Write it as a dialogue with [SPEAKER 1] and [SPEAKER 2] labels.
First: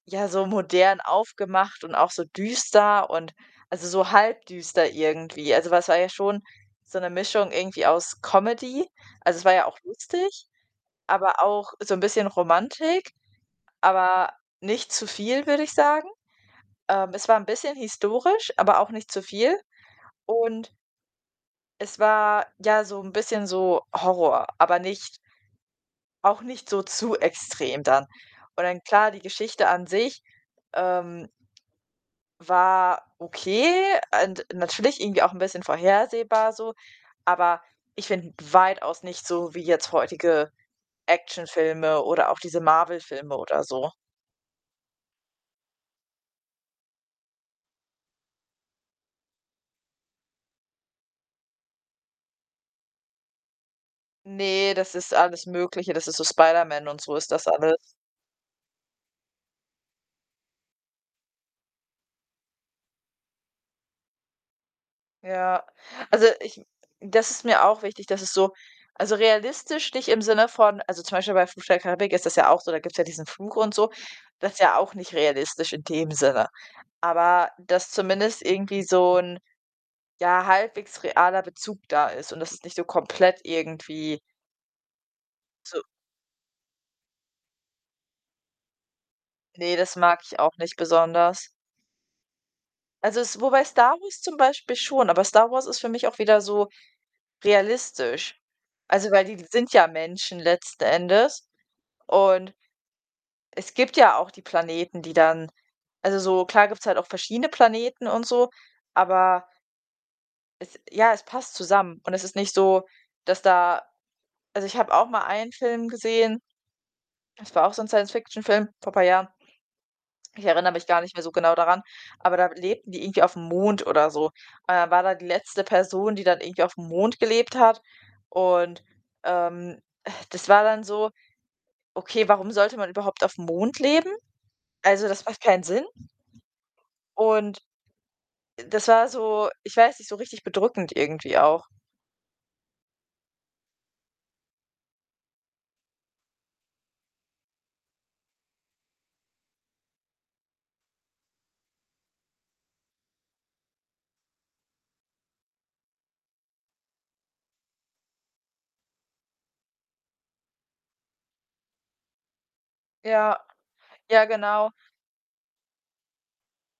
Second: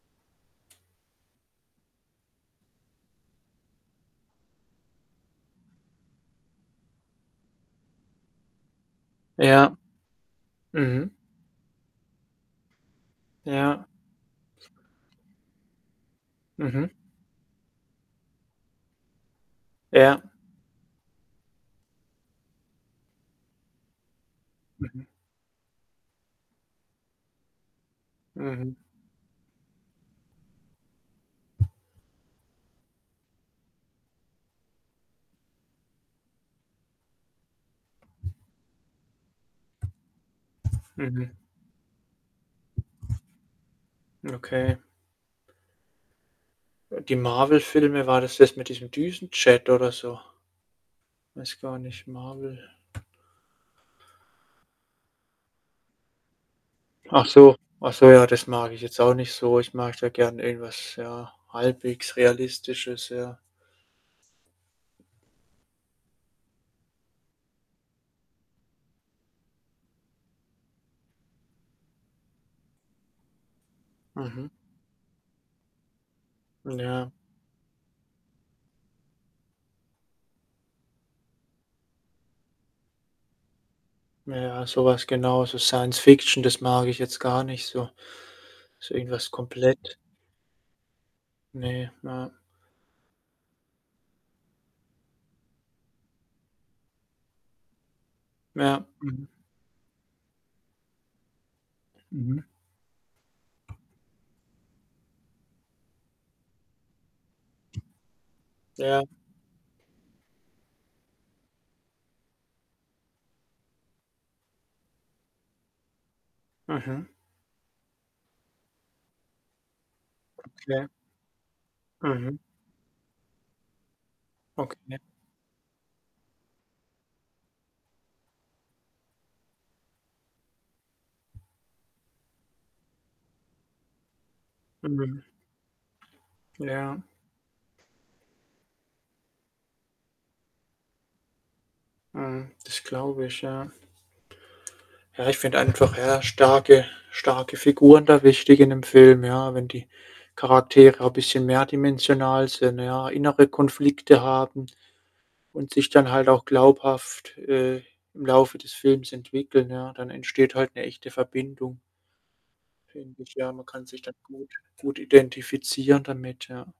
[SPEAKER 1] Ja, so modern aufgemacht und auch so düster und also, so halb düster irgendwie. Also, weil es war ja schon so 'ne Mischung irgendwie aus Comedy also, es war ja auch
[SPEAKER 2] Ja.
[SPEAKER 1] lustig,
[SPEAKER 2] Mhm.
[SPEAKER 1] aber auch so 'n bisschen Romantik,
[SPEAKER 2] Ja.
[SPEAKER 1] aber nicht zu viel, würde ich sagen.
[SPEAKER 2] Mhm.
[SPEAKER 1] Ähm, es war 'n bisschen historisch, aber auch nicht zu viel.
[SPEAKER 2] Ja.
[SPEAKER 1] Und es war, ja, so 'n bisschen so Horror, aber
[SPEAKER 2] Mhm.
[SPEAKER 1] nicht auch nicht so zu extrem dann. Und
[SPEAKER 2] Mhm.
[SPEAKER 1] dann klar, die Geschichte an sich, ähm war okay und natürlich irgendwie auch 'n bisschen vorhersehbar so, aber ich finde weitaus nicht so wie jetzt heutige
[SPEAKER 2] Mhm.
[SPEAKER 1] Actionfilme oder auch diese Marvel-Filme oder so.
[SPEAKER 2] Okay. Die Marvel-Filme, war das das mit diesem Düsenjet oder so? Weiß gar nicht, Marvel.
[SPEAKER 1] Ne, das ist alles Mögliche. Das ist so Spider-Man und so
[SPEAKER 2] Ach
[SPEAKER 1] ist das
[SPEAKER 2] so,
[SPEAKER 1] alles.
[SPEAKER 2] ach so, ja, das mag ich jetzt auch nicht so. Ich mag da gern irgendwas, ja, halbwegs Realistisches, ja.
[SPEAKER 1] Ja, also, ich das ist mir auch wichtig, dass es so also, realistisch nicht im Sinne von also, zum Beispiel bei „Fluch der Karibik“ ist das ja auch so, da gibt's ja diesen Fluch und so,
[SPEAKER 2] Mhm.
[SPEAKER 1] das ist ja auch nicht realistisch in dem Sinne.
[SPEAKER 2] Ja.
[SPEAKER 1] Aber, dass zumindest irgendwie so 'n, ja, halbwegs realer Bezug da ist und dass es nicht so komplett irgendwie
[SPEAKER 2] Ja, so was genau, so
[SPEAKER 1] so
[SPEAKER 2] Science-Fiction, das mag ich jetzt gar nicht so. Ist irgendwas
[SPEAKER 1] Ne,
[SPEAKER 2] komplett
[SPEAKER 1] das mag ich auch nicht besonders.
[SPEAKER 2] Ne, ja.
[SPEAKER 1] Also es wobei „Star Wars“ zum Beispiel schon, aber „Star Wars“ ist für mich auch wieder so realistisch.
[SPEAKER 2] Ja,
[SPEAKER 1] Also, weil
[SPEAKER 2] mhm.
[SPEAKER 1] die sind ja Menschen letzten Endes
[SPEAKER 2] Mhm.
[SPEAKER 1] und es gibt ja auch die Planeten, die dann also so, klar gibt's halt auch verschiedene Planeten und so,
[SPEAKER 2] Ja.
[SPEAKER 1] aber es ja, es passt zusammen. Und es ist nicht so, dass da also, ich habe auch mal einen Film gesehen,
[SPEAKER 2] Mhm.
[SPEAKER 1] das war auch so 'n Science Fiction-Film, vor paar Jahren. Ich erinnere
[SPEAKER 2] Okay.
[SPEAKER 1] mich gar nicht mehr so genau daran, aber
[SPEAKER 2] Mhm.
[SPEAKER 1] da lebten die irgendwie aufm Mond oder so. Und da
[SPEAKER 2] Okay.
[SPEAKER 1] war dann die letzte Person, die dann irgendwie aufm Mond gelebt hat. Und, ähm, das war dann so, okay, warum sollte man überhaupt aufm Mond leben? Also,
[SPEAKER 2] Mhm.
[SPEAKER 1] das macht keinen Sinn.
[SPEAKER 2] Ja.
[SPEAKER 1] Und das war so ich weiß nicht, so richtig bedrückend irgendwie auch.
[SPEAKER 2] Mhm. Das glaube ich, ja. Ja, ich finde einfach, ja, starke starke Figuren da wichtig in 'nem Film, ja. Wenn die Charaktere 'n bisschen mehrdimensional sind, ja, innere Konflikte haben und sich dann halt auch glaubhaft, äh, im Laufe des Films entwickeln, ja, dann entsteht halt 'ne echte Verbindung finde ich,
[SPEAKER 1] Ja,
[SPEAKER 2] ja. Man kann sich dann
[SPEAKER 1] ja,
[SPEAKER 2] gut
[SPEAKER 1] genau.
[SPEAKER 2] gut identifizieren damit, ja.